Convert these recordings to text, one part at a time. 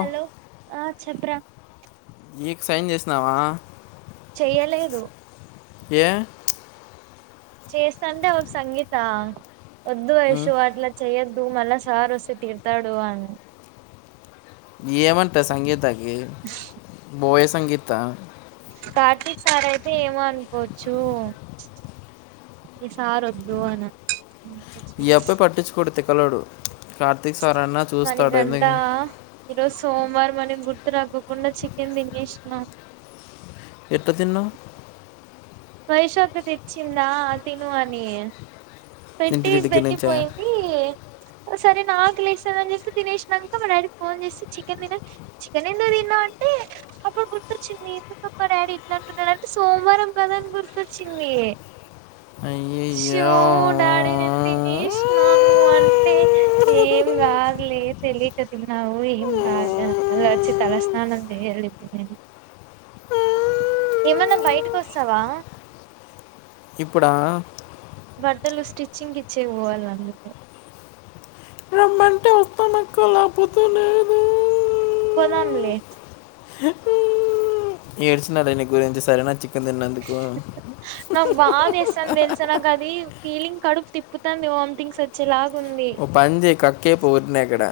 Hello ఆ చెప్పురా ఏక్ సైన్ చేసినావా చెయ్యలేదు ఏ చేస్తా అంటే ఒక సంగీత వద్దు ఉమ్, వైషూ అట్లా చెయ్యొద్దు మల్ల సార్ వస్తే తిడతాడు అని ఏమంటా సంగీతాకి బోయ సంగీత కార్తీక్ సార్ అయితే ఏమో అనుకోవచ్చు ఈసారి వద్దు అనీ అంది ఈ అప్ప పట్టించుకోడు తికలోడు కార్తీక్ సారన్నా చూస్తాడు మనకంట ఎందుకు ఈరోజు సోమవారం మనే గుర్తు రాకుండా చికెన్ తినేసిన ఎట్ట తిన్నావ్ వైషు అక్క తెచ్చిందా తిను అని పెట్టి ఇంటి దగ్గర పెట్టి నుంచా పోయింది ఈ సరే నాక్ లేసఅన్ జేప్పి తినేష్ నంక మా డాడీక్ ఫోన్ జేసి చికెన్ దిన చికెన్ ఎందుక్ దిన్నవంటే హిహ్య అప్పుడు గుర్తొచ్చింది ఎందుకమ్ మా డాడీ ఇట్లా అంటున్నడంటే సోమ్ వారం పదన్ గుర్ తోచ్చింది ఇ షో అయ్యయ్యో ఓ డాడినిన్ తినేష్ నాను అంటే ఏం కాద్ లే తెలికా తిన్నావు ఏం కాద్య మళ్ళొచ్చి తలస్నానం జేయలిప్నేన ఆ ఆ ఏమన్నా బైటికోస్సవా ఇప్పుడా ఆ బట్టలు స్టిచ్చింగిచ్చే బోవాలందుకు ఒక్కో లాపోతే నేను కొనన్ లే ఏడ్చ్ నాదే నీ గోరంతు సరేనా చికేన్ దిన్నందుకు నాక్ బాదేస్తాంది దేల్సా నాక్ అది ఫీలింగ్ కడుపు తిప్పుతాంది వామ్ తింగ్స్ వచ్చేలాగ్ ఓ పన్ జెయ్ కకై పోర్ న్యాకడ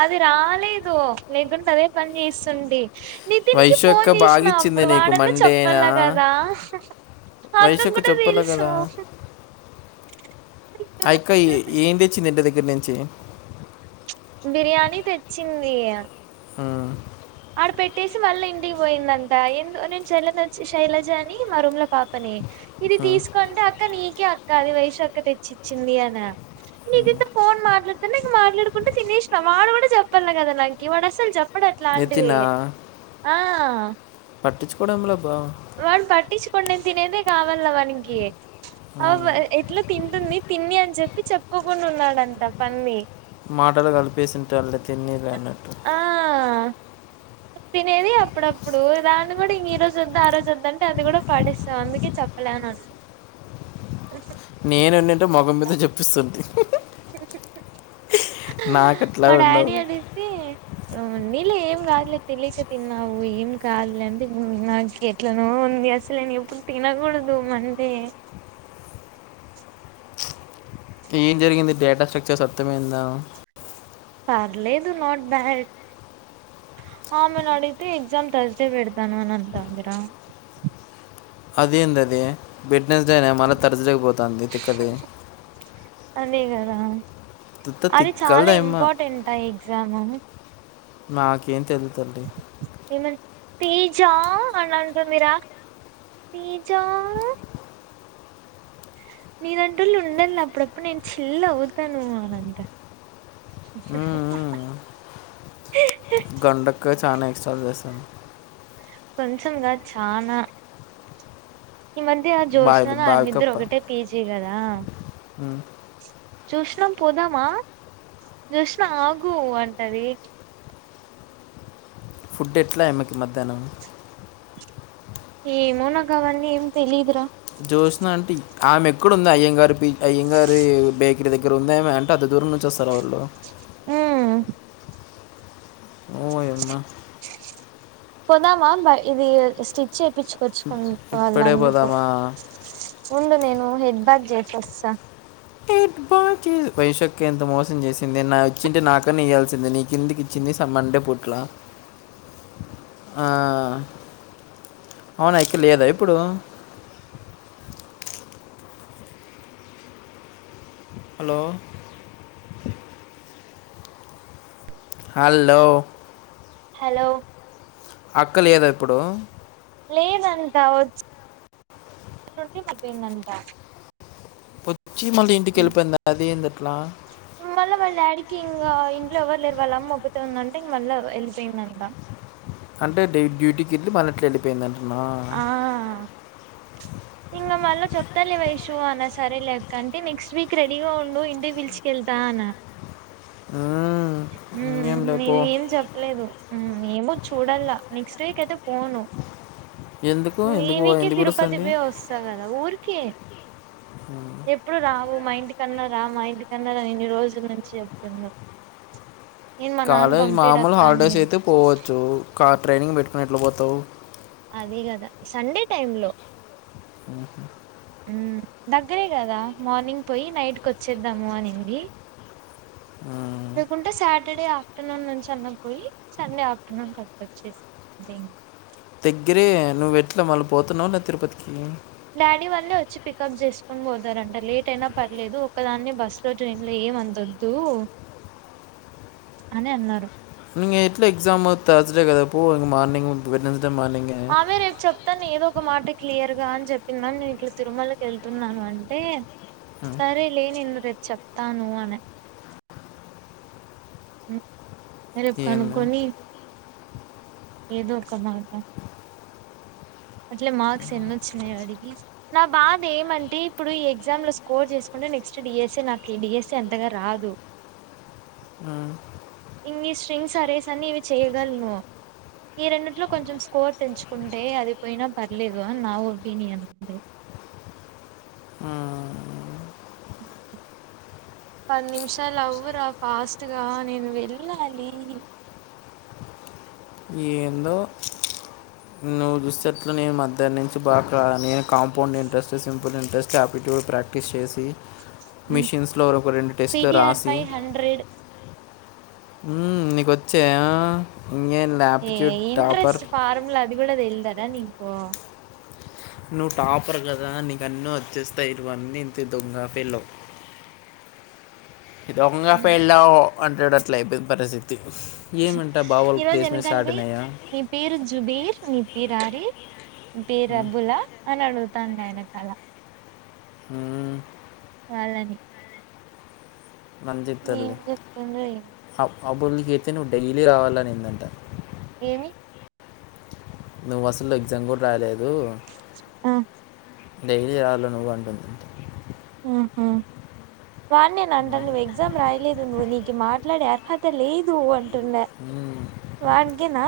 అది రాలేదు లేకుంటే అదే పన్ జేస్సుండి నితిన్ కి వైశ్య అక్క ఫోన్ జేష్ బాగా నా ఇచ్చింది అప్పుడు నీకు వాడన్నా మండేనా చెప్పలా గదా హ్ హ్ వైశ్య మక్కకు అక్క గుడా చెప్పలే తెల్సు కదా హ్ ఐకోయి ఏం దేచ్చింది ఇంటి దేగ్గర నుంచి బిర్యానీ తెచ్చింది హియా ఉమ్, ఆడ పెట్టేసి మళ్ళ ఇంటిక్ పోయిందంట ఎందు నేన్ చెల్లనోచ్చి శైలజ అని మా రూమ్ లో పాపని హే ఇది ఉమ్. తీస్ కొండా అక్క నీకే అక్క అది వైషు అక్క తెచ్చిచ్చింది అన మీగ్ తా ఫోన్ మాట్లాడుతునింగ్ మాట్లాడుకుంట తినేష్ నా వాడు గూడా సేప్పాన్నగదా నాంకి వాడస్సల్ చెప్పడట్లా ఇవి నితినా ఆ ఆ పట్టింకోడెమ్ లే బా వాడ్ పట్టించుకోండ్ నేన్ తినేదే గావాల్న వానిగి ఔవ్య ఎట్లుబ్ తింటుంది తిన్ని అన్ జేప్పి చెప్ కోకుండ్ ఉన్నాడంట పంది మాటల్ కల్ పేసింత్ తల్లే తిన్నిలే అన్నట్టు ఆ తినేది అప్పుడప్పుడు దాన్ని కూడా ఈ రోజోద్దా ఆ రోజోద్దు అంటే అది గూడా పడేస్స అందుకే చెప్పలే ఆనండు ఉహ్ నేనుండుంటే మొకం మీద జేప్పేస్తుంటి ఉహ్ ఉహు్హ్ నాకు హ అట్లా మా ఉండవు డాడీ అడిగితే ఉమ్ ఉండిలే ఏం కాద్ లే తెలిక తిన్నావు ఏం కాదులే అంటే ఉమ్ నాకేట్లనొవుంద్ నేన్ అస్సలేన్ ఎప్పుడు తినకూడదు మండే ఏం జరిగింది డేటా సేక్చర్స్ అర్థమైందా పర్లేదు నాట్ బ్యాడ్ ఆమెనడిగితే ఎగ్ జామ్ తర్స్ డే పెడతాను అనంటందిరా అదేందీ అది వేడ్ నడ్స్ డే అనే మళ్ళ తర్స్ డే పోతంది తిక్కది అదే కదా తిత్త అది చాలా తిక్కలదేమ్మ ఇంపాటెంట ఆ ఎగ్ జాము నాకేమ్ తెల్ తల్లి ఏమని తేజా అనంటుంది రా తేజా నేలంటోళ్ ఉండల అప్పుడపుడు నేన్ చీల్ ఔతాను అనంట మ్మ్. ఇస్టాల్ చేస్తాను కనీసం ఇంగా చానా ఈ మధ్య ఆ బాయిలు జ్యోష్నను ఆమె ఇద్దరు ఒకటే పీజీ కదా ఉ జోష్ణ పోదామా జోష్ణ ఆగు అంటది ఫుడ్ ఎట్ల ఆమెకి మధ్యాహ్నం ఏమో నాకుఅవన్నీ ఏం తెలిదురా జోష్న అంటే ఆమె ఎక్కడుంది అయ్యంగారు పీ అయ్యంగారు బేక్ ఇంటి దగ్గర ఉందేమో అంటే అంత దూరం నుంచి వస్తారు వాళ్ళు ఊ ఓ అమ్మ పోదామా బ ఇది స్టిచ్ చేపిచ్చుకొచ్చుకు వాళ్ళ ఇప్పుడే అందుకు పోదామా ఉండు నేను హెడ్ బాత్ జెసోస్తా బా వైశక్క ఎంత మోసం చేసింది నా వచ్చింటే నాకన్న ఇయాల్సింది నీ కిందికి ఇచ్చింది సంబంధ అండేపూట్లా ఆ అవున ఆయక్క లేదా ఇప్పుడు హలో హల్లో హలో ఆ అక్క లేదా ఇప్పుడు లేదంట వ మందంట [unintelligible] చీమ మాళ ఇంటికిళ్ళిపోయింది అది ఎందట్లా ఇంగ ఇంట్లో ఎవ్వరు లేరు వాళ్ళ అమ్మ ఒక్కుతే ఉందంటే ఇంగా వళ్ళ వెళ్ళిపోయిందంట అంటే డ డ్యూటీకి ఎల్లి మల్ల ఎట్లా వెళ్ళిపోయిందండి ఆ ఇంగ మళ్ళ చెప్తాలే వైషూ అన్నా సరే లేక్క అంటే నెక్స్ట్ వీక్ రెడీగా ఉండు ఇంటి పిల్చికెళ్తా అనా హా హూ నే ఏం చెప్పలేదు ఏమో చూడల్లా నెక్స్ట్ వీక్ అయితే పోను ఎందుకు ఈ ఎందుకు పో- వీకే ఎందుకు తిరుపతి పిలుస్తుంది పోయి వస్తా కదా ఊరికి ఎప్పుడు రావు మా ఇంటి కన్నా రా మా ఇంటి కన్నా రా ఇన్ని రోజుల నుంచి చెప్తన్నారు కాలేజ్ మామూలు అని హాలిడేస్ నేను అయితే పోవచ్చు ట్రైనింగ్ పెట్టుకుని ఎట్లా పోతావు అదే కదా సండే టైమ్ లో ఆహ ఉ దగ్గరే కదా మార్నింగ్ పోయి నైట్కి వచ్చేద్దాము అనింది ఆ లేకుంటే సాటర్డే ఆఫ్టర్నూన్ నుంచి అన్న పోయి సండే ఆఫ్టర్నూన్ కట్ వచ్చేసి జ దగ్గరే నువ్వు ఎట్లా మళ్ళ పోతున్నావ తిరుపతికి డాడీ వాళ్లే వచ్చి పికప్ చేసుకుని పోతారంట లేట్ అయినా పర్లేదు ఒక్కదాన్ని బస్ లో ట్రైన్ లో ఏమి అంత వద్దు అని అన్నారు ని ఎట్లా ఎక్జామ్ తర్సడే కదా పో మార్నింగ్ వెడ్నెస్డే మార్నింగే తను ఏదో ఒక మాట క్లియర్ గా అని చెప్పిందని నేను ఇట్లా తిరుమలకి వెళ్తున్నాను అంటే సరేలే నేను రేపు చెప్తాను అనే అ రేపు ఏందా కనుక్కొనీ ఏదో ఒక మాట అట్లే మార్క్స్ ఎన్న వచ్చినాయి అడిగి నా బాధ ఏమంటే ఇప్పుడు ఈ ఎగ్జామ్ లో స్కోర్ చేసుకుంటే నెక్స్ట్ డిఎస్స నాకు ఈ డిఎస్ఏ అంతగా రాద అ ఇంన్ని స్ట్రింగ్ ఆరేస్ అని ఇవి చేయ్యగలను ఈ రెండింటిలో కొంచెం స్కోర్ తెంచుకుంటే అది పోయినా పర్లేదుని నా ఒపీనియన్ అండి మ్మ్. పది నిమిషాలు అవ్వరా ఫాస్ట్గా నేను వెళ్ళాలి ఉదు సట్లనే మద్దాన్ నుంచి బాగా నే కాంపౌండ్ ఇంట్రెస్సేసివ్ వే అప్పులు ఇంట్రెస్ట్ ఆప్పిట్యూడ్ ప్రాక్టీస్ చేసి మిషిన్స్లోరొక రెండు టెస్టులు సిటిఆర్ రాసి పై హండ్రెడ్ ఉమ్ నీకొచ్చా ఇంకేం ఏ ల్యాప్ట్యూడ్ టాపర్ ఇంట్రెస్ట్ ఫార్ములా అది కూడా తేల్దారా నీకు? నువ్వు టాపర్ కదా నీకన్ను వచ్చేస్తా ఇరువన్నీ నంత దొంగ ఫేలవు దొంగ ఫెల్లో అంటాడు అట్ల అయిపోయింది పరిస్థితి ఏమంట బావాళకు ఈరోజు ప్లేసెమెంట్స్ ఎనకాల స్టార్ట్ పోయి అయినాయా? నీ పేరు జుబీర్ నీ పేరు ఆరి పేరు అబ్బులా అని అడుగుతాను ఆయన కాల "మ్మ్, వాళ్ళని నంద ఏం చెప్తరులే చెప్తుండ్రో ఏమో అ అబ్బులు నికి అయితే నువ్వు డైలీ రావాలనిందంట. ఏమి? నువ్వు అసలు ఎగ్జామ్ కూడా రాయలేదు. ఆ డైలీ రాళ నువ్వు అంటుంది. ఆహా వన్నేనా అంటది నువ్వు ఎగ్జామ్ రాయలేదు. నువ్వు నీకు మాట్లాడే అర్హత లేదు అంటున్నా. వన్గేనా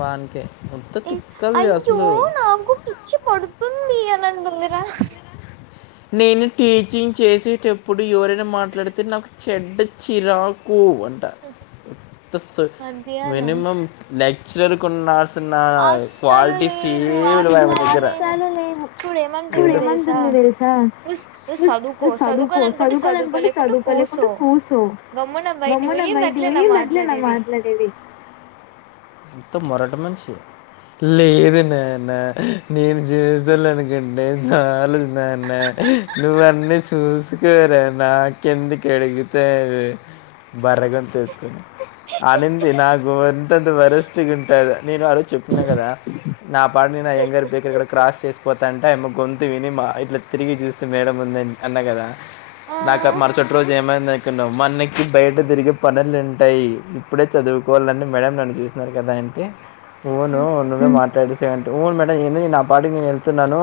వాన్కే ఏ అయ్యో నాకు పిచ్చి పడు తుంది అని అంటుందిరా నేను టీచింగ్ చేసేటప్పుడు ఎవరైనా మాట్లాడితే నాకు చెడ్డ చిరాకు వ డ అంతస్స మధ్యాహ్నం మినిమం లెక్చరర్కున్న తిన్న అస్సలు క్వాలిటీసే లేదు ఏం లేవు ఆమె అస్సలు దగ్గర లేదు చూడు ఏమంటుంది తెలుసా ఏమంటుంది తెలిసా దా నువ్వు నువ్వు చదువుకో నువ్వు చదువుకో చదువుకోవాలనుకుంటే చదువుకోల చదువుకో అనుకుంటే లేకుంటే చదువుకో లేకుంటే కూసో పూసో గమ్మున బయటికి మమ్మనా పోయి ఏంది బయటకు అట్లేనా పోయి నన్నేనా మాట్లాడేది మాట్లాడేది. అంత మొరట మనిషి లేదున్నానా నేను చేసాలనికుంటే చాలు నాన్ నువ్వ అన్నీ చూసుకోరా నాకెందుకు అడిగుతావి బర్రె గొంతు ఏస్కోని అనింది నాకు ఉంత వరిస్టిగా ఉంటది నేను అరు చెప్పతున్నా కదా నా పాడని నా అయ్యంగార్ పర్డ క్రాస్ చేసిపోతా అంటే ఆమ గొంతు విని మా ఇట్లా తిరిగి చూస్తే మేడం ఉందని అన్నా కదా ఆ నాకు మర చుట్ట రోజు ఏమై న్నావు మనకి బయట తిరిగే పనులు ఉంటాయి ఇప్పుడే చదువుకోవాలని మేడం నన్ను చూసినారు కదా అంతే అవును ఉమ్, నువ్వే మాట్లాడే సకంట్ వును మేడం ఏంది నేను నా పాటికి నేను వెళ్తున్నాను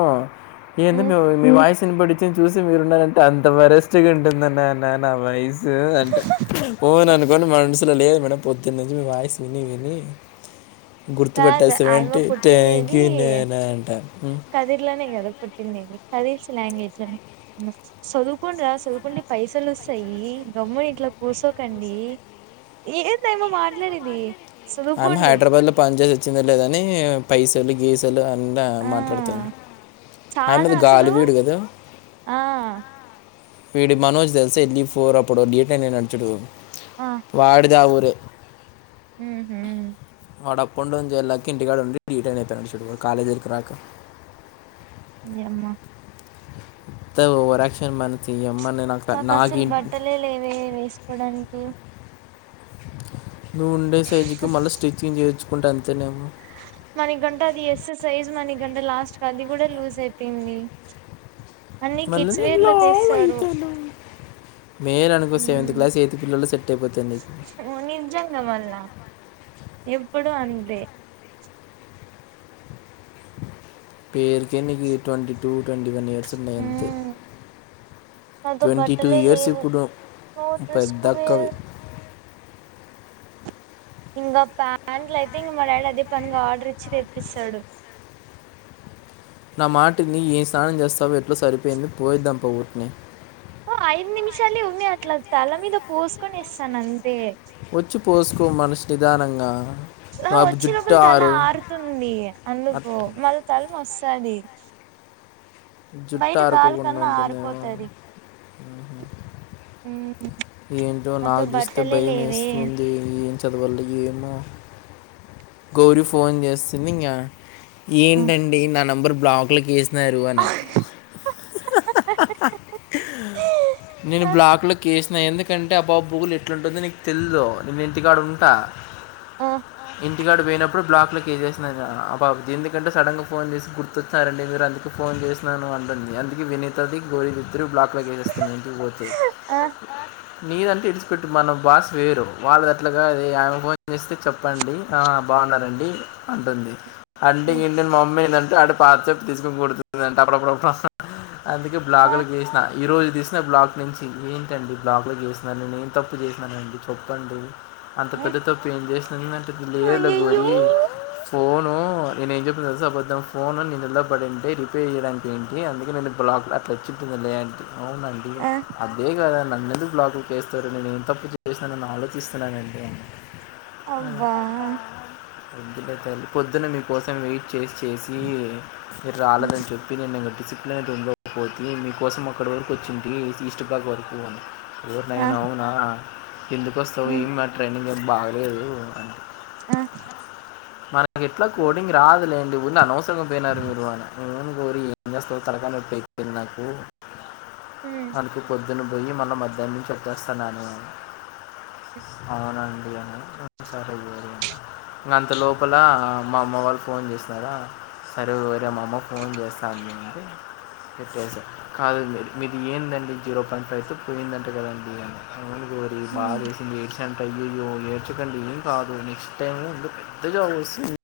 ఏంది ఉమ్. మీ వాయిస్సుని పొడిచి చూసి మీరు ఉన్నారంటే అంత వరెస్ట్గా ఉంటుందని నా వాయిస్ అంట పో నను ఇవన్న మనుసులో లేదు మేడం పొద్దున్న నుంచి మీ వాయిసు విని విని కాదు ఆయమ్మ గుర్తపెట్టేసవంటే థాంక్యూ పుట్టిండేది నాన అంట పుట్టిందండి కదేశ లాంగ్వేజ్ను చదువుకోండ్రా చదువుకుండి పైసలు వస్తయి గమ్ము ఇట్లా కుసోకండి ఏంది ఆమె మాట్లాడేది ఆమె చదువుకోండి హైదరాబాద్ లో పని చేసి వచ్చింద లేదని పైసలు గీసలు ద ఆ మాట్లాడుతాను చానా ఆయమీద గాలి అసలు వీడు కదా ఆ వీడి మనోజ్ తెలుసా వెళ్ళి పోరు అప్పుడు [unintelligible] నడుచుడు ఆ వాడిదావు వె ఉహు వాడు అప్ అండ్ డౌన్ చేయళకి ఇంటికాడ ఉండి రీటైన్ అయిపోయినడు చుడు కాలేజ్ దగర రాక ఇ అమ్మా త ఓవరాక్షన్ మన చెయ్యమ్మ నే నా మాకు నాకు అస్సలు ఇ బట్టలే లేవే వేసుకోవడానికి నువ్వు ఉండే సైజుకి మళ్ళీ స్టిచ్చింగ్ చేయించుకుంటే అంతేనేమో మన గంట అది ఎస్ సైజు మన గంట లాస్ట్ అది కూడా లూజ్ అయిపొంది మ మ అనుకో సెవెంత్ ఉమ్ క్లాస్ ఎయిత్ పిల నిజంగా మళ్ళా ఎప్పుడు అంతే పేరుకే నీకు twenty two twenty one years ఉన్నాయి అంతే ఉమ్ నాతో ట్వంటీ టూ బట్టలే ఇయర్స్ లేవు ఇప్పుడు నో డ్రెస్ టు వేర్ పెద్దక్కవి ఇంగ ప్యాంట్లు అయితే ఇంగ మా డాడీ అదే పనిగా ఆర్డర్ ఇచ్చి తెప్పిస్తాడు నా మాటిని ఏ స్నానం చేస్తా ఎట్లా సరిపోయింది పోయేద్దాంప ఊరికిట్నే ఓ ఐదు నిమిషాలే ఉమి అట్ల తల మీద పోసుకొని ఇస్తాను అంతే వచ్చి పోసుకో మనిషి నిదానంగా ఆ నా వచ్చి జుట్టు లోపల తల ఆరు ఆరుతుంది అట్ అందుకు మళ్ళ తల వస్ స్తది జుట్ట ఆరుకోకుండా ఉంటుందేమో హు ఏంటో నాకు చూస్తే భయం వేస్తుంది ఏం చదవాలి ఏమో గౌరీ ఫోన్ చేస్తుంది ఇంగా ఉమ్. ఏంటండి నా నెంబర్ బ్లాక్ లోకి ఏస్ ఆ నరువనే నేను బ్లాక్ కి ఏస్ ఎందుకంటే అబ్బాబు బుగులు ఎట్లుంటుందో నీకు తెలిదు నవవు ఇంటికాడు ఉంటా ఆ ఇంటికాడు పోయినప్పుడు బ్లాక్లోకి ఏసేసిన ఎందుకంటే సడన్గా ఫోన్ చేసి గుర్తొచ్చినారండి మీరు అందుకు ఫోన్ చేసినాను అంటుంది అందుకు వినితది గోళ ఇద్దరు బ్లాక్లో వేసేస్తుంది ఇంటి కి పోతే ఆ నీదంటే ఇడిచిపెట్టి మన బాస్ వేరు వాళ్ళది అట్లాగా అ ఆమె ఫోన్ చేస్తే చెప్పండి ఆ బాగున్నారండి అంటుంది అండి ఉమ్, ఉమ్, గిండి మా మమ్మీ ఏంటంటే ఆడి పాత తీసుకొని కొడుతుందింటే అప్పుడప్పుడుప్పుడు అందుకే ఆ బ్లాక్ లో పెటేసేసిన ఈ రోజు తీసిన బ్లాక్ నుంచి ఏంటండి బ్లాక్ లో చేసిన నేను ఏం తప్పు చేసిననండి చెప్పండి అంత పెద్ద తప్పు ఏం చేసిన నేను అంటే ఆ లేదు రగు అయ్యయ్యో ఫోను నేను ఏం చెప్తుంది సోబద్ద్దధం ఫోన్ నిేను ఇలబడింటే రిపేర్ చేయడానికి ఏంటి అందుకే నేను బ్లాక్ అలా వచ్చి అవునండి ఆ అదే కదా నను ఎందుకు బ్లాగులు చేేస్తారు నేను ఏం తప్పు చేస్తానని ఆలోచిస్తున్నాను అండి అబ్బా ఒదులే తల్లి పొద్దునే మీకోసం వె చేసి చేసి మీరు రాలేదని చెప్పి ఇగ నేను డిసిప్లినడ్ ఉండకపోతే మీకోసం అక్కడి వరకు వచ్చింటి ఈస్ట్ బాగ్ వరకుని ఫవర్ నైన్ అవునా ఎందుకు వస్తావు ఏమి నా ట్రైనింగ్ ఏం బాగలేదు అంటే ఆ మనకి ఎట్లా కోడింగ్ రాదులేంటిడి ఉన్న అనవసరంగా పోయినారు మీరు రోజు పోయి ఏం చేస్తావు తలకాయ నొప్పి అయిపోయింది నాకు అందుకే పో పొద్దున్నే పోయి మల్ల మధ్యాహ్నం కి వచ్చేస్తున్నాను అని అవునండి అంత [unintelligible] ఇంక అంత లోపల మా అమ్మ వాళ్ళు ఫోన్ చేసినారా సరే వేరే మా అమ్మ ఫోన్ చేస్తాది చె సార్ కాదు మీరు మీది ఏందండి జీరో పాయింట్ ఫైవ్తో పోయిందంటే కదండి అ కోరి ఆ బాగాేసింది ఏడ్సెంట్ అయ్యయో నేర్చకండి ఏం కాదుని ఇష్టైం ఇద్దరికి పెద్ద జాబ్ వస్తుంది